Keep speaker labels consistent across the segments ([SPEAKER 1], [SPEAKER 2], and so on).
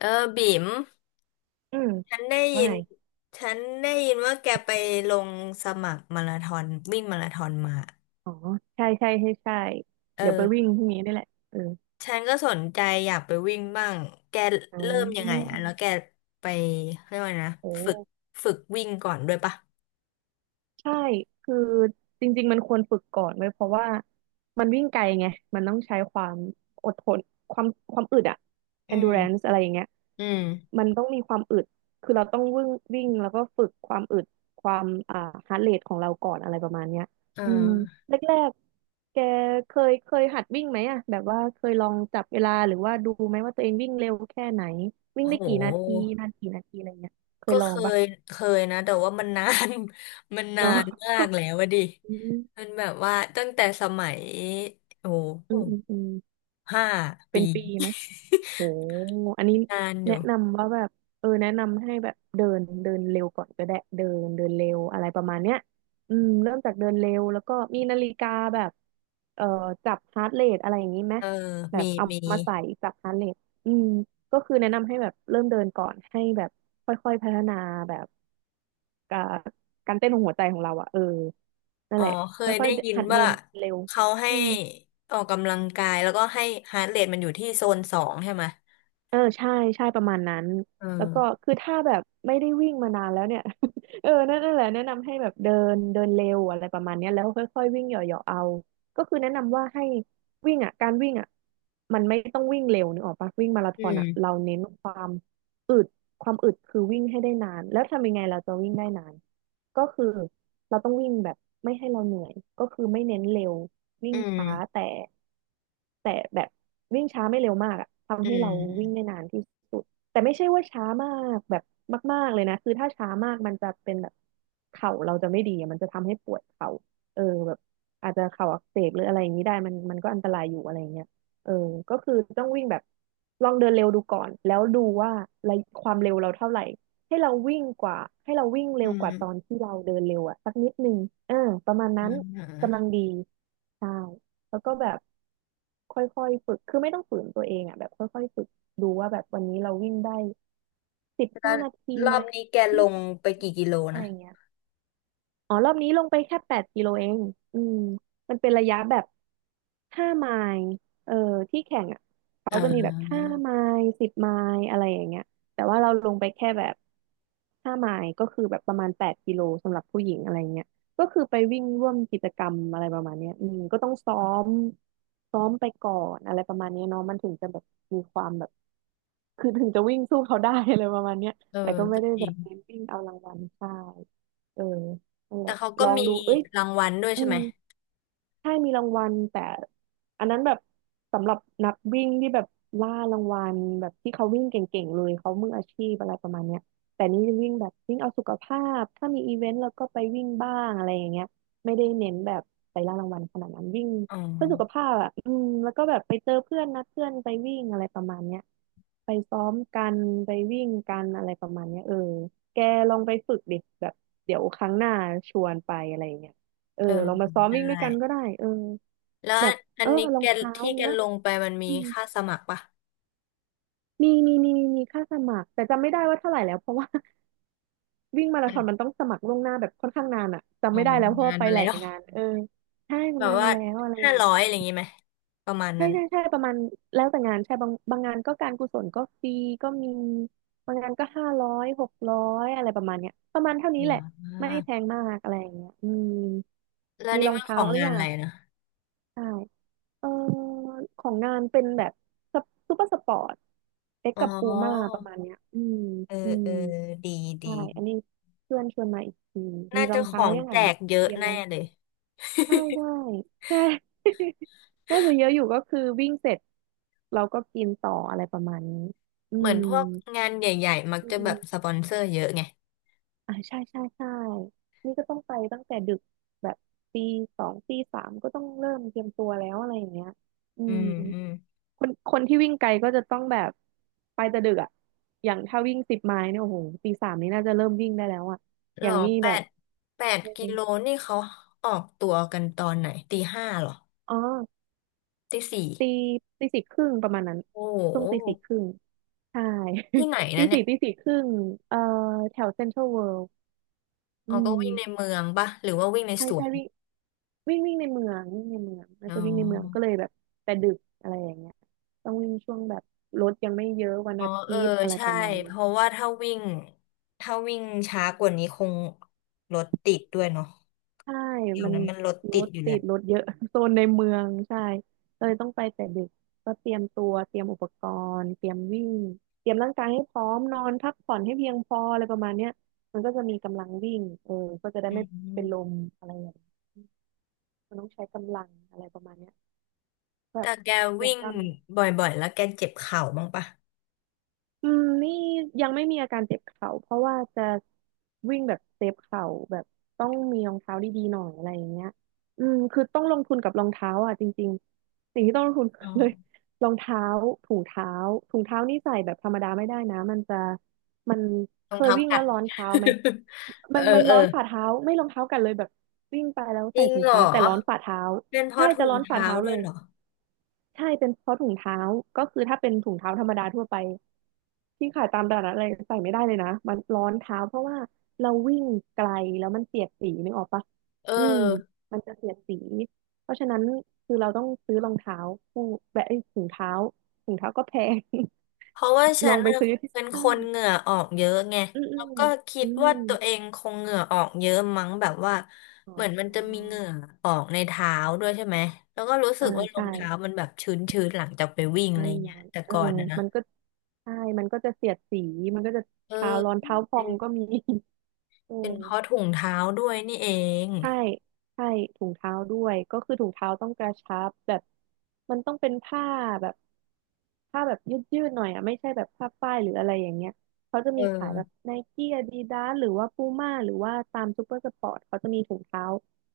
[SPEAKER 1] เออบิ๋ม
[SPEAKER 2] อืม
[SPEAKER 1] ฉันได้ยิ
[SPEAKER 2] ว่า
[SPEAKER 1] น
[SPEAKER 2] ไง
[SPEAKER 1] ฉันได้ยินว่าแกไปลงสมัครมาราธอนวิ่งมาราธอนมา
[SPEAKER 2] อ๋อใช่ใช่ใช่ใช่เดี๋ยวไป
[SPEAKER 1] เออ
[SPEAKER 2] วิ่งพรุ่งนี้ได้แหละเออ
[SPEAKER 1] ฉันก็สนใจอยากไปวิ่งบ้างแก
[SPEAKER 2] อ่
[SPEAKER 1] เริ่มยังไง
[SPEAKER 2] า
[SPEAKER 1] อ่ะแล้วแกไปเรียกว่าไงนะ
[SPEAKER 2] โอ้
[SPEAKER 1] ฝึกฝึกวิ่งก่อนด้วยปะ
[SPEAKER 2] ใช่ คือจริงๆมันควรฝึกก่อนไว้ยเพราะว่ามันวิ่งไกลไง มันต้องใช้ความอดทนความความอึดอะ
[SPEAKER 1] อืม
[SPEAKER 2] endurance อะไรอย่างเงี้ย
[SPEAKER 1] อืม
[SPEAKER 2] มันต้องมีความอึด คือเราต้องวิ่งวิ่งแล้วก็ฝึกความอึดความheart rate ของเราก่อนอะไรประมาณเนี้ย
[SPEAKER 1] เอ
[SPEAKER 2] อืม
[SPEAKER 1] อ
[SPEAKER 2] แรกๆแกเคยหัดวิ่งไหมอะแบบว่าเคยลองจับเวลาหรือว่าดูไหมว่าตัวเองวิ่งเร็วแค่ไหนวิ่ง
[SPEAKER 1] โอ้
[SPEAKER 2] ได้
[SPEAKER 1] โห
[SPEAKER 2] กี่นาทีนานกี่นาทีอะไรเงี้ยเค
[SPEAKER 1] ก็
[SPEAKER 2] ยลองปะ
[SPEAKER 1] ยเคยนะแต่ว่ามันนาน มันนา
[SPEAKER 2] เนาะ
[SPEAKER 1] นมากแล้วอะดิ
[SPEAKER 2] อืม
[SPEAKER 1] มันแบบว่าตั้งแต่สมัยโอ้โห
[SPEAKER 2] อืมอืม
[SPEAKER 1] ห้า
[SPEAKER 2] เป็
[SPEAKER 1] ปี
[SPEAKER 2] นปีไหมโหอันนี้
[SPEAKER 1] นานอ
[SPEAKER 2] แนะ
[SPEAKER 1] ยู่
[SPEAKER 2] นำว่าแบบเออแนะนำให้แบบเดินเดินเร็วก่อนก็ได้เดินเดินเร็วอะไรประมาณเนี้ยอืมเริ่มจากเดินเร็วแล้วก็มีนาฬิกาแบบเอ่อจับฮาร์ทเรทอะไรอย่างนี้ไหม
[SPEAKER 1] เออ
[SPEAKER 2] แบ
[SPEAKER 1] มี
[SPEAKER 2] บเอา
[SPEAKER 1] มี
[SPEAKER 2] มาใส่จับฮาร์ทเรทอืมก็คือแนะนำให้แบบเริ่มเดินก่อนให้แบบค่อยๆพัฒนาแบบการการเต้นของหัวใจของเราอะเออนั่
[SPEAKER 1] อ๋
[SPEAKER 2] น
[SPEAKER 1] อ
[SPEAKER 2] แหละ
[SPEAKER 1] เคย
[SPEAKER 2] ค่อ
[SPEAKER 1] ได้
[SPEAKER 2] ย
[SPEAKER 1] ยิน
[SPEAKER 2] ๆหัดเดิ
[SPEAKER 1] ว่า
[SPEAKER 2] นเร็ว
[SPEAKER 1] เขาให้
[SPEAKER 2] อืม
[SPEAKER 1] ออกกำลังกายแล้วก็ให้ฮาร์ทเรทมันอยู่ที่โซน 2ใช่ไหม
[SPEAKER 2] เออใช่ใช่ประมาณนั้น
[SPEAKER 1] เอ
[SPEAKER 2] แล้วก็
[SPEAKER 1] อ
[SPEAKER 2] คือถ้าแบบไม่ได้วิ่งมานานแล้วเนี่ย เออนั่นแหละแนะนำให้แบบเดินเดินเร็วอะไรประมาณเนี้ยแล้วค่อยๆวิ่งเหยาะๆเอาก็คือแนะนำว่าให้วิ่งอ่ะการวิ่งอ่ะมันไม่ต้องวิ่งเร็วนึกออกปะวิ่งมาราธ
[SPEAKER 1] อื
[SPEAKER 2] อน
[SPEAKER 1] ม
[SPEAKER 2] อ่ะเราเน้นความอึดความอึดคือวิ่งให้ได้นานแล้วทำยังไงเราจะวิ่งได้นานก็คือ เราต้องวิ่งแบบไม่ให้เราเหนื่อยก็คือไม่เน้นเร็ววิ่
[SPEAKER 1] อื
[SPEAKER 2] ง
[SPEAKER 1] ม
[SPEAKER 2] ช้าแต่แต่แบบวิ่งช้าไม่เร็วมากอะ
[SPEAKER 1] อื
[SPEAKER 2] ทำให้เราวิ่ง
[SPEAKER 1] ม
[SPEAKER 2] ได้นานที่สุดแต่ไม่ใช่ว่าช้ามากแบบมากๆเลยนะคือถ้าช้ามากมันจะเป็นแบบเข่าเราจะไม่ดีอะมันจะทำให้ปวดเข่าเออแบบอาจจะเข่าอักเสบหรืออะไรอย่างนี้ได้มันมันก็อันตรายอยู่อะไรอย่างเงี้ยเออก็คือต้องวิ่งแบบลองเดินเร็วดูก่อนแล้วดูว่าระยะความเร็วเราเท่าไหร่ ให้เราวิ่งกว่าให้เราวิ่งเร็
[SPEAKER 1] อื
[SPEAKER 2] วกว่าตอน
[SPEAKER 1] ม
[SPEAKER 2] ที่เราเดินเร็วอะสักนิดนึงเออประมาณ
[SPEAKER 1] อื
[SPEAKER 2] นั้น
[SPEAKER 1] มอื
[SPEAKER 2] กำลัง
[SPEAKER 1] ม
[SPEAKER 2] ดีใช่แล้วก็แบบค่อยๆฝึกคือไม่ต้องฝืนตัวเองอะแบบค่อยๆฝึกดูว่าแบบวันนี้เราวิ่งได้สิบ
[SPEAKER 1] แล้ว
[SPEAKER 2] ห้านาที
[SPEAKER 1] รอ
[SPEAKER 2] ไหม
[SPEAKER 1] บนี้แกล
[SPEAKER 2] ยี่
[SPEAKER 1] ง
[SPEAKER 2] สิบ
[SPEAKER 1] ไปกี่กิโล
[SPEAKER 2] อะไร
[SPEAKER 1] นะ
[SPEAKER 2] เงี้ย อ๋อรอบนี้ลงไปแค่แปดกิโลเองอืมมันเป็นระยะแบบห้าไมล์เออที่แข่งอ่ะเขา
[SPEAKER 1] อ่
[SPEAKER 2] จะมีแบบห้า
[SPEAKER 1] า
[SPEAKER 2] ไมล์10 ไมล์อะไรอย่างเงี้ยแต่ว่าเราลงไปแค่แบบห้าไมล์ก็คือแบบประมาณแปดกิโลสำหรับผู้หญิงอะไรเงี้ยก็คือไปวิ่งร่วมกิจกรรมอะไรประมาณเนี้ยอืมก็ต้องมซ้อมไปก่อนอะไรประมาณเนี้ยเนาะมันถึงจะแบบมีความแบบคือถึงจะวิ่งสู้เขาได้ อะไรประมาณเนี้ย
[SPEAKER 1] เออ
[SPEAKER 2] แต่ก็ไม่
[SPEAKER 1] ก็
[SPEAKER 2] ได้
[SPEAKER 1] จ
[SPEAKER 2] แบ
[SPEAKER 1] ริง
[SPEAKER 2] บเน้นวิ่งเอารางวัลใช่เออ นั่นแห
[SPEAKER 1] แต่
[SPEAKER 2] ละ
[SPEAKER 1] เขาก็
[SPEAKER 2] ลอง
[SPEAKER 1] มี
[SPEAKER 2] ดูเอ้ย
[SPEAKER 1] รางวัลด้วย
[SPEAKER 2] อื
[SPEAKER 1] ใช่ไหม
[SPEAKER 2] ม ใช่มีรางวัลแต่อันนั้นแบบสำหรับนักวิ่งที่แบบล่ารางวัลแบบที่เขาวิ่งเก่งๆเลยเขามืออาชีพอะไรประมาณเนี้ยแต่นี่วิ่งแบบวิ่งเอาสุขภาพถ้ามีอีเวนต์แล้วก็ไปวิ่งบ้างอะไรอย่างเงี้ยไม่ได้เน้นแบบไปล่ารางวัลขนาดนั้นวิ่ง
[SPEAKER 1] อ๋อ
[SPEAKER 2] เพื่อสุขภาพอ่ะอืมแล้วก็แบบไปเจอเพื่อนนัดเพื่อนไปวิ่งอะไรประมาณเนี้ยไปซ้อมกันไปวิ่งกันอะไรประมาณเนี้ยเออแกลองไปฝึกดิแบบเดี๋ยวครั้งหน้าชวนไปอะไรอย่างเงี้ย เออ
[SPEAKER 1] เออ
[SPEAKER 2] ลองมาซ้อม
[SPEAKER 1] ได้
[SPEAKER 2] วิ่งด้วยกันก็ได้เออ
[SPEAKER 1] แล้ว
[SPEAKER 2] แบบ
[SPEAKER 1] อั
[SPEAKER 2] เอ
[SPEAKER 1] น
[SPEAKER 2] อ
[SPEAKER 1] นี้
[SPEAKER 2] รอ
[SPEAKER 1] แก
[SPEAKER 2] งเท้า
[SPEAKER 1] ที่แก
[SPEAKER 2] เนื้อ
[SPEAKER 1] ลงไปมันมี
[SPEAKER 2] อืม
[SPEAKER 1] ค่าสมัครปะ
[SPEAKER 2] มีมีมีมีค่าสมัครแต่จำไม่ได้ว่าเท่าไหร่แล้วเพราะว่า วิ่งมารา
[SPEAKER 1] มั
[SPEAKER 2] ธ
[SPEAKER 1] น
[SPEAKER 2] อนมันต้องสมัครล่วงหน้าแบบค่อนข้างนานอะจำ
[SPEAKER 1] อ๋อ
[SPEAKER 2] ไม่ได้แล้
[SPEAKER 1] มั
[SPEAKER 2] ว
[SPEAKER 1] น
[SPEAKER 2] เพราะ
[SPEAKER 1] งา
[SPEAKER 2] ว่า
[SPEAKER 1] น
[SPEAKER 2] ไป
[SPEAKER 1] มา
[SPEAKER 2] ห
[SPEAKER 1] แล้
[SPEAKER 2] ลาย
[SPEAKER 1] ว
[SPEAKER 2] งานเออใช่มั
[SPEAKER 1] แบ
[SPEAKER 2] น
[SPEAKER 1] บ
[SPEAKER 2] นาน
[SPEAKER 1] ว่า
[SPEAKER 2] มาแล้วอะไร
[SPEAKER 1] ห้า
[SPEAKER 2] อย่าง
[SPEAKER 1] ร้อยอะ
[SPEAKER 2] นี้
[SPEAKER 1] ไรอย่างงี้ไหมประมาณ
[SPEAKER 2] ใช่
[SPEAKER 1] นั้น
[SPEAKER 2] ใช่ใช่ประมาณแล้วแต่งานใช่บางงานก็การกุศลก็ฟรีก็มีบางงานก็500600อะไรประมาณเนี้ยประมาณเท่านี้
[SPEAKER 1] อ่
[SPEAKER 2] แหละไม่
[SPEAKER 1] า
[SPEAKER 2] แพงมากอะไรอย่างเงี้ยอืม
[SPEAKER 1] แล้ว
[SPEAKER 2] มี
[SPEAKER 1] นี่
[SPEAKER 2] รอง
[SPEAKER 1] มันข
[SPEAKER 2] เท้า
[SPEAKER 1] อง
[SPEAKER 2] หรื
[SPEAKER 1] งา
[SPEAKER 2] อ
[SPEAKER 1] น
[SPEAKER 2] ยัง
[SPEAKER 1] อะไร
[SPEAKER 2] อะ
[SPEAKER 1] นะ
[SPEAKER 2] ใช่ เออของนานเป็นแบบซูเปอร์สปอร์ตเอ็ก
[SPEAKER 1] อ๋อ
[SPEAKER 2] กับปูม่าประมาณเนี้ยอืม
[SPEAKER 1] เออ
[SPEAKER 2] อืม
[SPEAKER 1] เออดีดี
[SPEAKER 2] ใช่อันนี้เพื่อนชวนมาอีกทีมี
[SPEAKER 1] น่า
[SPEAKER 2] ร
[SPEAKER 1] จะ
[SPEAKER 2] อง
[SPEAKER 1] ข
[SPEAKER 2] เท้า
[SPEAKER 1] อง
[SPEAKER 2] ยัง
[SPEAKER 1] แจ
[SPEAKER 2] อ่ะแบ
[SPEAKER 1] ก
[SPEAKER 2] บ
[SPEAKER 1] เยอะ
[SPEAKER 2] เตรียม
[SPEAKER 1] แน่
[SPEAKER 2] รอง
[SPEAKER 1] เล
[SPEAKER 2] เท้า
[SPEAKER 1] ย
[SPEAKER 2] ใช่ได้ ใช่ น่าจะเยอะอยู่ก็คือวิ่งเสร็จเราก็กินต่ออะไรประมาณนี้อื
[SPEAKER 1] เหมือน
[SPEAKER 2] ม
[SPEAKER 1] พวกงานใหญ่ๆมัก
[SPEAKER 2] อืม
[SPEAKER 1] จะ
[SPEAKER 2] อ
[SPEAKER 1] แบ
[SPEAKER 2] ม
[SPEAKER 1] บสปอนเซอร์เยอะไง
[SPEAKER 2] อ่าใช่ใช่ใช่นี่ก็ต้องไปตั้งแต่ดึกแบบตีสองตีสามก็ต้องเริ่มเตรียมตัวแล้วอะไรอย่างเงี้ยอื
[SPEAKER 1] อื
[SPEAKER 2] ม
[SPEAKER 1] มอืม
[SPEAKER 2] คนคนที่วิ่งไกลก็จะต้องแบบไปแต่ดึกอ่ะอย่างถ้าวิ่ง10 ไมล์เนี่ยโอ้โหตีสามนี่น่าจะเริ่มวิ่งได้แล้วอ่ะ
[SPEAKER 1] ห
[SPEAKER 2] อ
[SPEAKER 1] ร
[SPEAKER 2] ย่า
[SPEAKER 1] อ
[SPEAKER 2] งนี้
[SPEAKER 1] แป
[SPEAKER 2] แบบ
[SPEAKER 1] ดแปด
[SPEAKER 2] อ
[SPEAKER 1] กิ
[SPEAKER 2] ม
[SPEAKER 1] โลนี่เขาออกตัวกันตอนไหนตีห้าหรอ
[SPEAKER 2] อ๋อ
[SPEAKER 1] ตีสี่
[SPEAKER 2] ตีตีสี่ครึ่งประมาณนั้น
[SPEAKER 1] โอ้โ
[SPEAKER 2] ช่วงตีสี่
[SPEAKER 1] ห
[SPEAKER 2] ครึ่งใช่
[SPEAKER 1] ที่ไหน
[SPEAKER 2] ตี
[SPEAKER 1] นะเนี่ย
[SPEAKER 2] สี่ตีสี่ครึ่งเอ่อแถวเซ็นทรัลเวิลด์อื
[SPEAKER 1] อ๋อก็วิ่งใน
[SPEAKER 2] ม
[SPEAKER 1] เมืองปะหรือว่าวิ่งใน
[SPEAKER 2] ใช่
[SPEAKER 1] สว
[SPEAKER 2] ใช่
[SPEAKER 1] น
[SPEAKER 2] วิ่งวิ่งวิ่งในเมืองวิ่งในเมืองน่า
[SPEAKER 1] อ๋
[SPEAKER 2] จะวิ่งในเมืองก็เล
[SPEAKER 1] อ
[SPEAKER 2] ยแบบแต่ดึกอะไรอย่างเงี้ยต้องวิ่งช่วงแบบรถยังไม่เยอะวัน
[SPEAKER 1] อ๋อ
[SPEAKER 2] อา
[SPEAKER 1] เอ
[SPEAKER 2] ทิ
[SPEAKER 1] อ
[SPEAKER 2] ตย์อะไรป
[SPEAKER 1] ใช่
[SPEAKER 2] ระมาณ
[SPEAKER 1] เพ
[SPEAKER 2] นี้
[SPEAKER 1] ราะว่าถ้าวิ่งช้ากว่านี้คงรถติดด้วยเนาะ
[SPEAKER 2] ใช่
[SPEAKER 1] เดี๋ยว
[SPEAKER 2] มัน
[SPEAKER 1] นั้นมันรถ
[SPEAKER 2] ร
[SPEAKER 1] ติด
[SPEAKER 2] ถ
[SPEAKER 1] อยู่แห
[SPEAKER 2] ติ
[SPEAKER 1] ละ
[SPEAKER 2] ดรถเยอะ โซนในเมืองใช่เลยต้องไปแต่ดึกก็เตรียมตัวเตรียมอุปกรณ์เตรียมวิ่งเตรียมร่างกายให้พร้อมนอนพักผ่อนให้เพียงพออะไรประมาณเนี้ยมันก็จะมีกำลังวิ่งเออก็จะได้
[SPEAKER 1] อื
[SPEAKER 2] ไม่เป็น
[SPEAKER 1] ม
[SPEAKER 2] ลมอะไรอย่างเงี้ยมันต้องใช้กำลังอะไรประมาณเนี้ยแบ
[SPEAKER 1] แต่
[SPEAKER 2] บ
[SPEAKER 1] แก
[SPEAKER 2] ต้องเตรีย
[SPEAKER 1] วิ่
[SPEAKER 2] ม
[SPEAKER 1] ง
[SPEAKER 2] กล้ามเนื้อ
[SPEAKER 1] บ่อยๆแล้วแกเจ็บเข่าบ้างปะ
[SPEAKER 2] อืมนี่ยังไม่มีอาการเจ็บเข่าเพราะว่าจะวิ่งแบบเซฟเข่าแบบต้องมีรองเท้าดีๆหน่อยอะไรอย่างเงี้ยอืมคือต้องลงทุนกับรองเท้าอ่ะจริงๆสิ่งที่ต้องลงทุน
[SPEAKER 1] อ๋
[SPEAKER 2] คือเลย
[SPEAKER 1] อ
[SPEAKER 2] รองเท้าถุงเท้าถุงเท้านี่ใส่แบบธรรมดาไม่ได้นะมัน
[SPEAKER 1] ร
[SPEAKER 2] เค
[SPEAKER 1] อง
[SPEAKER 2] ย
[SPEAKER 1] เท้า
[SPEAKER 2] วิ่ง
[SPEAKER 1] กั
[SPEAKER 2] แล้
[SPEAKER 1] ด
[SPEAKER 2] วร้อนเท้าไหม
[SPEAKER 1] เอ
[SPEAKER 2] มั
[SPEAKER 1] อ
[SPEAKER 2] นมัน
[SPEAKER 1] เอ
[SPEAKER 2] ร้
[SPEAKER 1] อ
[SPEAKER 2] อนฝ่าเท้าไม่รองเท้ากันเลยแบบวิ่งไปแล้ว
[SPEAKER 1] จ
[SPEAKER 2] ใส่
[SPEAKER 1] ริง
[SPEAKER 2] ถุง
[SPEAKER 1] เหรอ
[SPEAKER 2] เท้าแต่ร้อนฝ่าเท้า
[SPEAKER 1] เป็นเพ
[SPEAKER 2] ใช่
[SPEAKER 1] ราะถุ
[SPEAKER 2] จะ
[SPEAKER 1] ง
[SPEAKER 2] ร้อนฝ่า
[SPEAKER 1] เท้า
[SPEAKER 2] เท้า
[SPEAKER 1] ด้
[SPEAKER 2] เล
[SPEAKER 1] วย
[SPEAKER 2] ย
[SPEAKER 1] เหรอ
[SPEAKER 2] ใช่เป็นเพราะถุงเท้าก็คือถ้าเป็นถุงเท้าธรรมดาทั่วไป ที่ขายตามตลาดนัดอะไรใส่ไม่ได้เลยนะมันร้อนเท้าเพราะว่าเราวิ่งไกลแล้วมันเสียดสีนึกออกปะ
[SPEAKER 1] เอ
[SPEAKER 2] อืม
[SPEAKER 1] อ
[SPEAKER 2] มันจะเสียดสีเพราะฉะนั้นคือเราต้องซื้อรองเท้าคู่แบบเอ้ยถุงเท้าถุงเท้าก็แพง
[SPEAKER 1] เพราะว่า ฉั
[SPEAKER 2] ลอ
[SPEAKER 1] น
[SPEAKER 2] งไป
[SPEAKER 1] น่ะ
[SPEAKER 2] ซื้อที่
[SPEAKER 1] เป็นค
[SPEAKER 2] ห้าง
[SPEAKER 1] นเหงื่อออกเยอะไง
[SPEAKER 2] อืมอื
[SPEAKER 1] แล้ว
[SPEAKER 2] ม
[SPEAKER 1] ก็คิ
[SPEAKER 2] อื
[SPEAKER 1] ดว่า
[SPEAKER 2] ม
[SPEAKER 1] ตัวเองคงเหงื่อออกเยอะมั้งแบบว่า
[SPEAKER 2] อ๋
[SPEAKER 1] เหมือนมันจะมี
[SPEAKER 2] อ
[SPEAKER 1] เหงื่อออกในเท้าด้วยใช่ไหมแล้วก็รู้สึ
[SPEAKER 2] อ่า
[SPEAKER 1] กว่ารอ
[SPEAKER 2] ใช่
[SPEAKER 1] งเท้ามันแบบชื้นๆหลังจากไปวิ่งอะ
[SPEAKER 2] ร้อ
[SPEAKER 1] ไร
[SPEAKER 2] นร้
[SPEAKER 1] เงี้
[SPEAKER 2] อ
[SPEAKER 1] ย
[SPEAKER 2] น
[SPEAKER 1] แต่
[SPEAKER 2] เออ
[SPEAKER 1] ก่อนนะ
[SPEAKER 2] มันก็ใช่มันก็จะเสียดสีมันก็จะ
[SPEAKER 1] เออ
[SPEAKER 2] เท้าร้อนเท้าพอ
[SPEAKER 1] เป็
[SPEAKER 2] ง
[SPEAKER 1] น
[SPEAKER 2] ก็มี เออ
[SPEAKER 1] เป็นเพราะถุงเท้าด้วยนี่เอง
[SPEAKER 2] ใช่ใช่ถุงเท้าด้วยก็คือถุงเท้าต้องกระชับแบบมันต้องเป็นผ้าแบบแบบยืดๆหน่อยอ่ะไม่ใช่แบบผ้าฝ้ายหรืออะไรอย่างเงี้ยเขาจะ
[SPEAKER 1] เอ
[SPEAKER 2] มีขายแบบ
[SPEAKER 1] อ
[SPEAKER 2] ไนกี้อาดิดาสหรือว่าปูม่าหรือว่าตามซูเปอร์สปอร์ตเขาจะมีถุงเท้า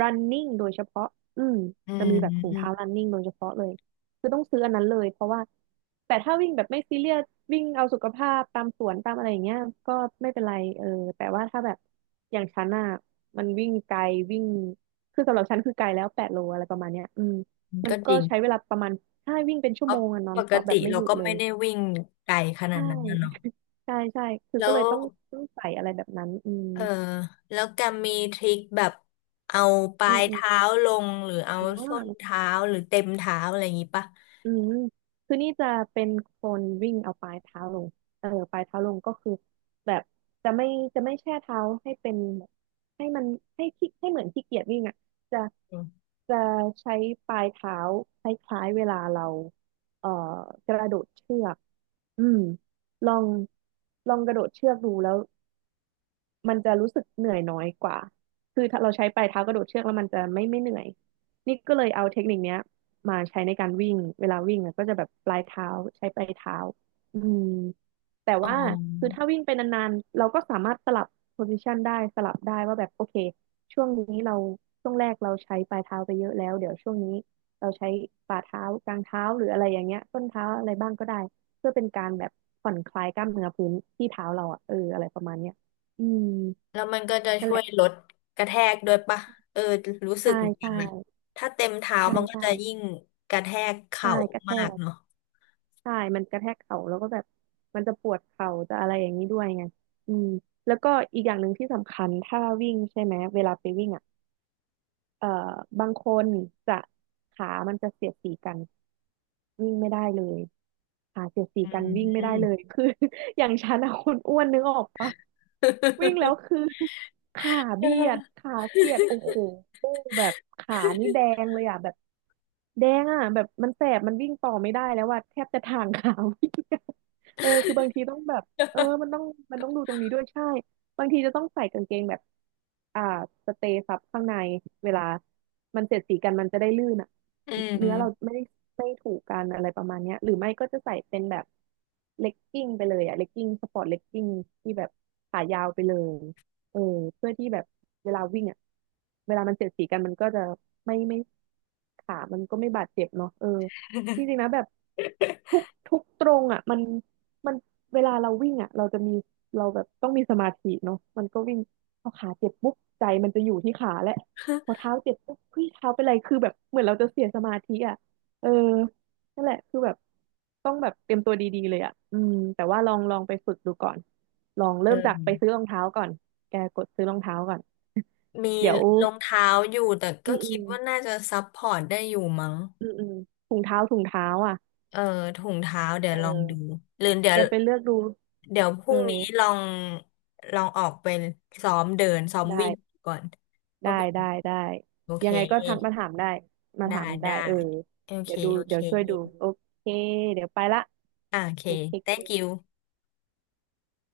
[SPEAKER 2] running โดยเฉพาะอืม
[SPEAKER 1] อื
[SPEAKER 2] จะ
[SPEAKER 1] ม
[SPEAKER 2] มีแบบถุง
[SPEAKER 1] อื
[SPEAKER 2] เท้า running โดยเฉพาะเลยคือต้องซื้ออันนั้นเลยเพราะว่าแต่ถ้าวิ่งแบบไม่ซีเรียสวิ่งเอาสุขภาพตามสวนตามอะไรอย่างเงี้ยก็ไม่เป็นไรเออแต่ว่าถ้าแบบอย่างฉันอ่ะ มันวิ่งไกลวิ่งคือสำหรับฉันคือไกลแล้ว8 โลอะไรประมาณเนี้ยอืม
[SPEAKER 1] ม
[SPEAKER 2] มัน
[SPEAKER 1] ก็จ
[SPEAKER 2] ก็
[SPEAKER 1] ริง
[SPEAKER 2] ใช้เวลาประมาณใช่วิ่งเป็น
[SPEAKER 1] เพ
[SPEAKER 2] ชั่วโม
[SPEAKER 1] ราะ
[SPEAKER 2] งอะนอ
[SPEAKER 1] ป
[SPEAKER 2] นส
[SPEAKER 1] ก
[SPEAKER 2] ต็อปแบ
[SPEAKER 1] ติ
[SPEAKER 2] บไม่
[SPEAKER 1] เรา
[SPEAKER 2] หยุด
[SPEAKER 1] ก็
[SPEAKER 2] เล
[SPEAKER 1] ไม่
[SPEAKER 2] ย
[SPEAKER 1] ได้วิ่งไกลข
[SPEAKER 2] ใ
[SPEAKER 1] นาดนั้นนะเนาะ
[SPEAKER 2] ช่ใช่ใช่คือ
[SPEAKER 1] แล้
[SPEAKER 2] ก็เล
[SPEAKER 1] ว
[SPEAKER 2] ยต้องใส่อะไรแบบนั้นอืม
[SPEAKER 1] เออแล้วแกมีทริคแบบเอาปลา
[SPEAKER 2] อืม
[SPEAKER 1] ย
[SPEAKER 2] อืม
[SPEAKER 1] เท้าลงหรือเอา
[SPEAKER 2] อ๋
[SPEAKER 1] ส้น
[SPEAKER 2] อ
[SPEAKER 1] เท้าหรือเต็มเท้าอะไรอย่างงี้ปะ
[SPEAKER 2] อืมคือนี่จะเป็นคนวิ่งเอาปลายเท้าลงเออปลายเท้าลงก็คือแบบจะไม่จะไม่แช่เท้าให้เป็นแบบให้มันให้ขี้ให้เหมือนขี้เกียจวิ่งอ่ะจะ
[SPEAKER 1] อืม
[SPEAKER 2] จะใช้ปลายเท้าคล้ายๆเวลาเราเอ่อกระโดดเชือกอืมลองลองกระโดดเชือกดูแล้ว มันจะรู้สึกเหนื่อยน้อยกว่า คือถ้าเราใช้ปลายเท้ากระโดดเชือกแล้วมันจะไม่เหนื่อย นี่ก็เลยเอาเทคนิคเนี้ยมาใช้ในการวิ่งเวลาวิ่งอะก็จะแบบปลายเท้าใช้ปลายเท้าอืมแต่
[SPEAKER 1] อ๋อ
[SPEAKER 2] ว่าคือถ้าวิ่งไปนานๆเราก็สามารถสลับโพซิชันได้สลับได้ว่าแบบโอเคช่วงนี้เราช่วงแรกเราใช้ปลายเท้าไปเยอะแล้วเดี๋ยวช่วงนี้เราใช้ฝ่าเท้ากลางเท้าหรืออะไรอย่างเงี้ยต้นเท้าอะไรบ้างก็ได้เพื่อเป็นการแบบผ่อนคลายกล้ามเนื้อพื้นที่เท้าเราอ่ะเอออะไรประมาณเนี้ยอืม
[SPEAKER 1] แล้วมันก็จะ
[SPEAKER 2] นั่น
[SPEAKER 1] ช่
[SPEAKER 2] แห
[SPEAKER 1] วย
[SPEAKER 2] ละ
[SPEAKER 1] ลดกระแทกด้วยปะเออรู้สึ
[SPEAKER 2] ใช่
[SPEAKER 1] กเหมือนกั
[SPEAKER 2] ใช่
[SPEAKER 1] นนะถ้าเต็มเท้า
[SPEAKER 2] ใช่
[SPEAKER 1] มันก็
[SPEAKER 2] ใช่
[SPEAKER 1] จะยิ่งกระแทก
[SPEAKER 2] ใช่
[SPEAKER 1] เข่า
[SPEAKER 2] กระแท
[SPEAKER 1] มากเนาะ
[SPEAKER 2] กใช่มันกระแทกเข่าแล้วก็แบบมันจะปวดเข่าจะอะไรอย่างนี้ด้วยไงอืมแล้วก็อีกอย่างหนึ่งที่สำคัญถ้าวิ่งใช่ไหมเวลาไปวิ่งอ่ะเอ่อบางคนจะขามันจะเสียดสีกันวิ่งไม่ได้เลยขาเสียดสี
[SPEAKER 1] อื
[SPEAKER 2] กันวิ่งไม่ได้
[SPEAKER 1] ม
[SPEAKER 2] เลยคือ อย่างฉันอะคนอ้วนนึกออกปะ วิ่งแล้วคือ ขาเบียดขาเสียดโอ้โหแบบขานี่แดงเลยอ่ะแบบแดงอ่ะแบบมันแสบมันวิ่งต่อไม่ได้แล้วว่าแทบจะทางขา วิ่ง เออคือบางทีต้องแบบเออมันต้องดูตรงนี้ด้วยใช่ บางทีจะต้องใส่กางเกงแบบอ่าสเตย์ซับข้างในเวลามันเสียดสีกันมันจะได้ลื่นอ่ะ
[SPEAKER 1] อืม
[SPEAKER 2] เนื้อเราไม่ได้ไม่ถูกกันอะไรประมาณเนี้ยหรือไม่ก็จะใส่เป็นแบบเลกกิ้งไปเลยอ่ะเลกกิ้งสปอร์ตเลกกิ้งที่แบบขายาวไปเลยเออเพื่อที่แบบเวลาวิ่งอ่ะเวลามันเสียดสีกันมันก็จะไม่ขามันก็ไม่บาดเจ็บเนาะเออจริงๆ นะแบบทุกตรงอ่ะมันมันเวลาเราวิ่งอ่ะเราจะมี เราแบบต้องมีสมาธิเนาะมันก็วิ่งพอขาเจ็บปุ๊บใจมันจะอยู่ที่ขาแหละพอเท้าเจ็บปุ๊บเฮ้ยเท้าเป็นไรคือแบบเหมือนเราจะเสียสมาธิอ่ะเออนั่นแหละคือแบบต้องแบบเตรียมตัวดีๆเลยอ่ะอืมแต่ว่าลองลองไปฝึกดูก่อนลอง
[SPEAKER 1] เอ
[SPEAKER 2] เริ่มจากไปซื้อ
[SPEAKER 1] อ
[SPEAKER 2] รองเท้าก่อนแกกดซื้อรองเท้าก่อน
[SPEAKER 1] มี
[SPEAKER 2] เดี๋ยว
[SPEAKER 1] รองเท้าอยู่แต่
[SPEAKER 2] อื
[SPEAKER 1] ก็
[SPEAKER 2] มอื
[SPEAKER 1] คิด
[SPEAKER 2] ม
[SPEAKER 1] ว่าน่าจะซัพพอร์ตได้อยู่มั้ง
[SPEAKER 2] อืมอืมถุงเท้าถุงเท้าอ่ะ
[SPEAKER 1] เออถุงเท้าเดี๋ยว
[SPEAKER 2] เอ
[SPEAKER 1] ลองดู
[SPEAKER 2] อ
[SPEAKER 1] หรือเดี๋ย
[SPEAKER 2] แก
[SPEAKER 1] ว
[SPEAKER 2] ไปเลือกดู
[SPEAKER 1] เดี๋ยวพ
[SPEAKER 2] เอ
[SPEAKER 1] รุ่
[SPEAKER 2] อ
[SPEAKER 1] งนี้ลองออกไปซ้อมเดินซ้อมวิ่ง
[SPEAKER 2] ได้
[SPEAKER 1] ก่อนก็
[SPEAKER 2] ได้
[SPEAKER 1] เป็น
[SPEAKER 2] ได้ได้
[SPEAKER 1] โอเค
[SPEAKER 2] ยังไงก็ทักมาถามได้มา
[SPEAKER 1] ได้
[SPEAKER 2] ถามได้
[SPEAKER 1] ได้
[SPEAKER 2] เออ
[SPEAKER 1] โอเค
[SPEAKER 2] เดี๋ยวดู
[SPEAKER 1] โอเค
[SPEAKER 2] เดี๋ยวช่วยดูโอเคเดี๋ยวไปละ
[SPEAKER 1] อ่าโอเค
[SPEAKER 2] เค้ก
[SPEAKER 1] thank you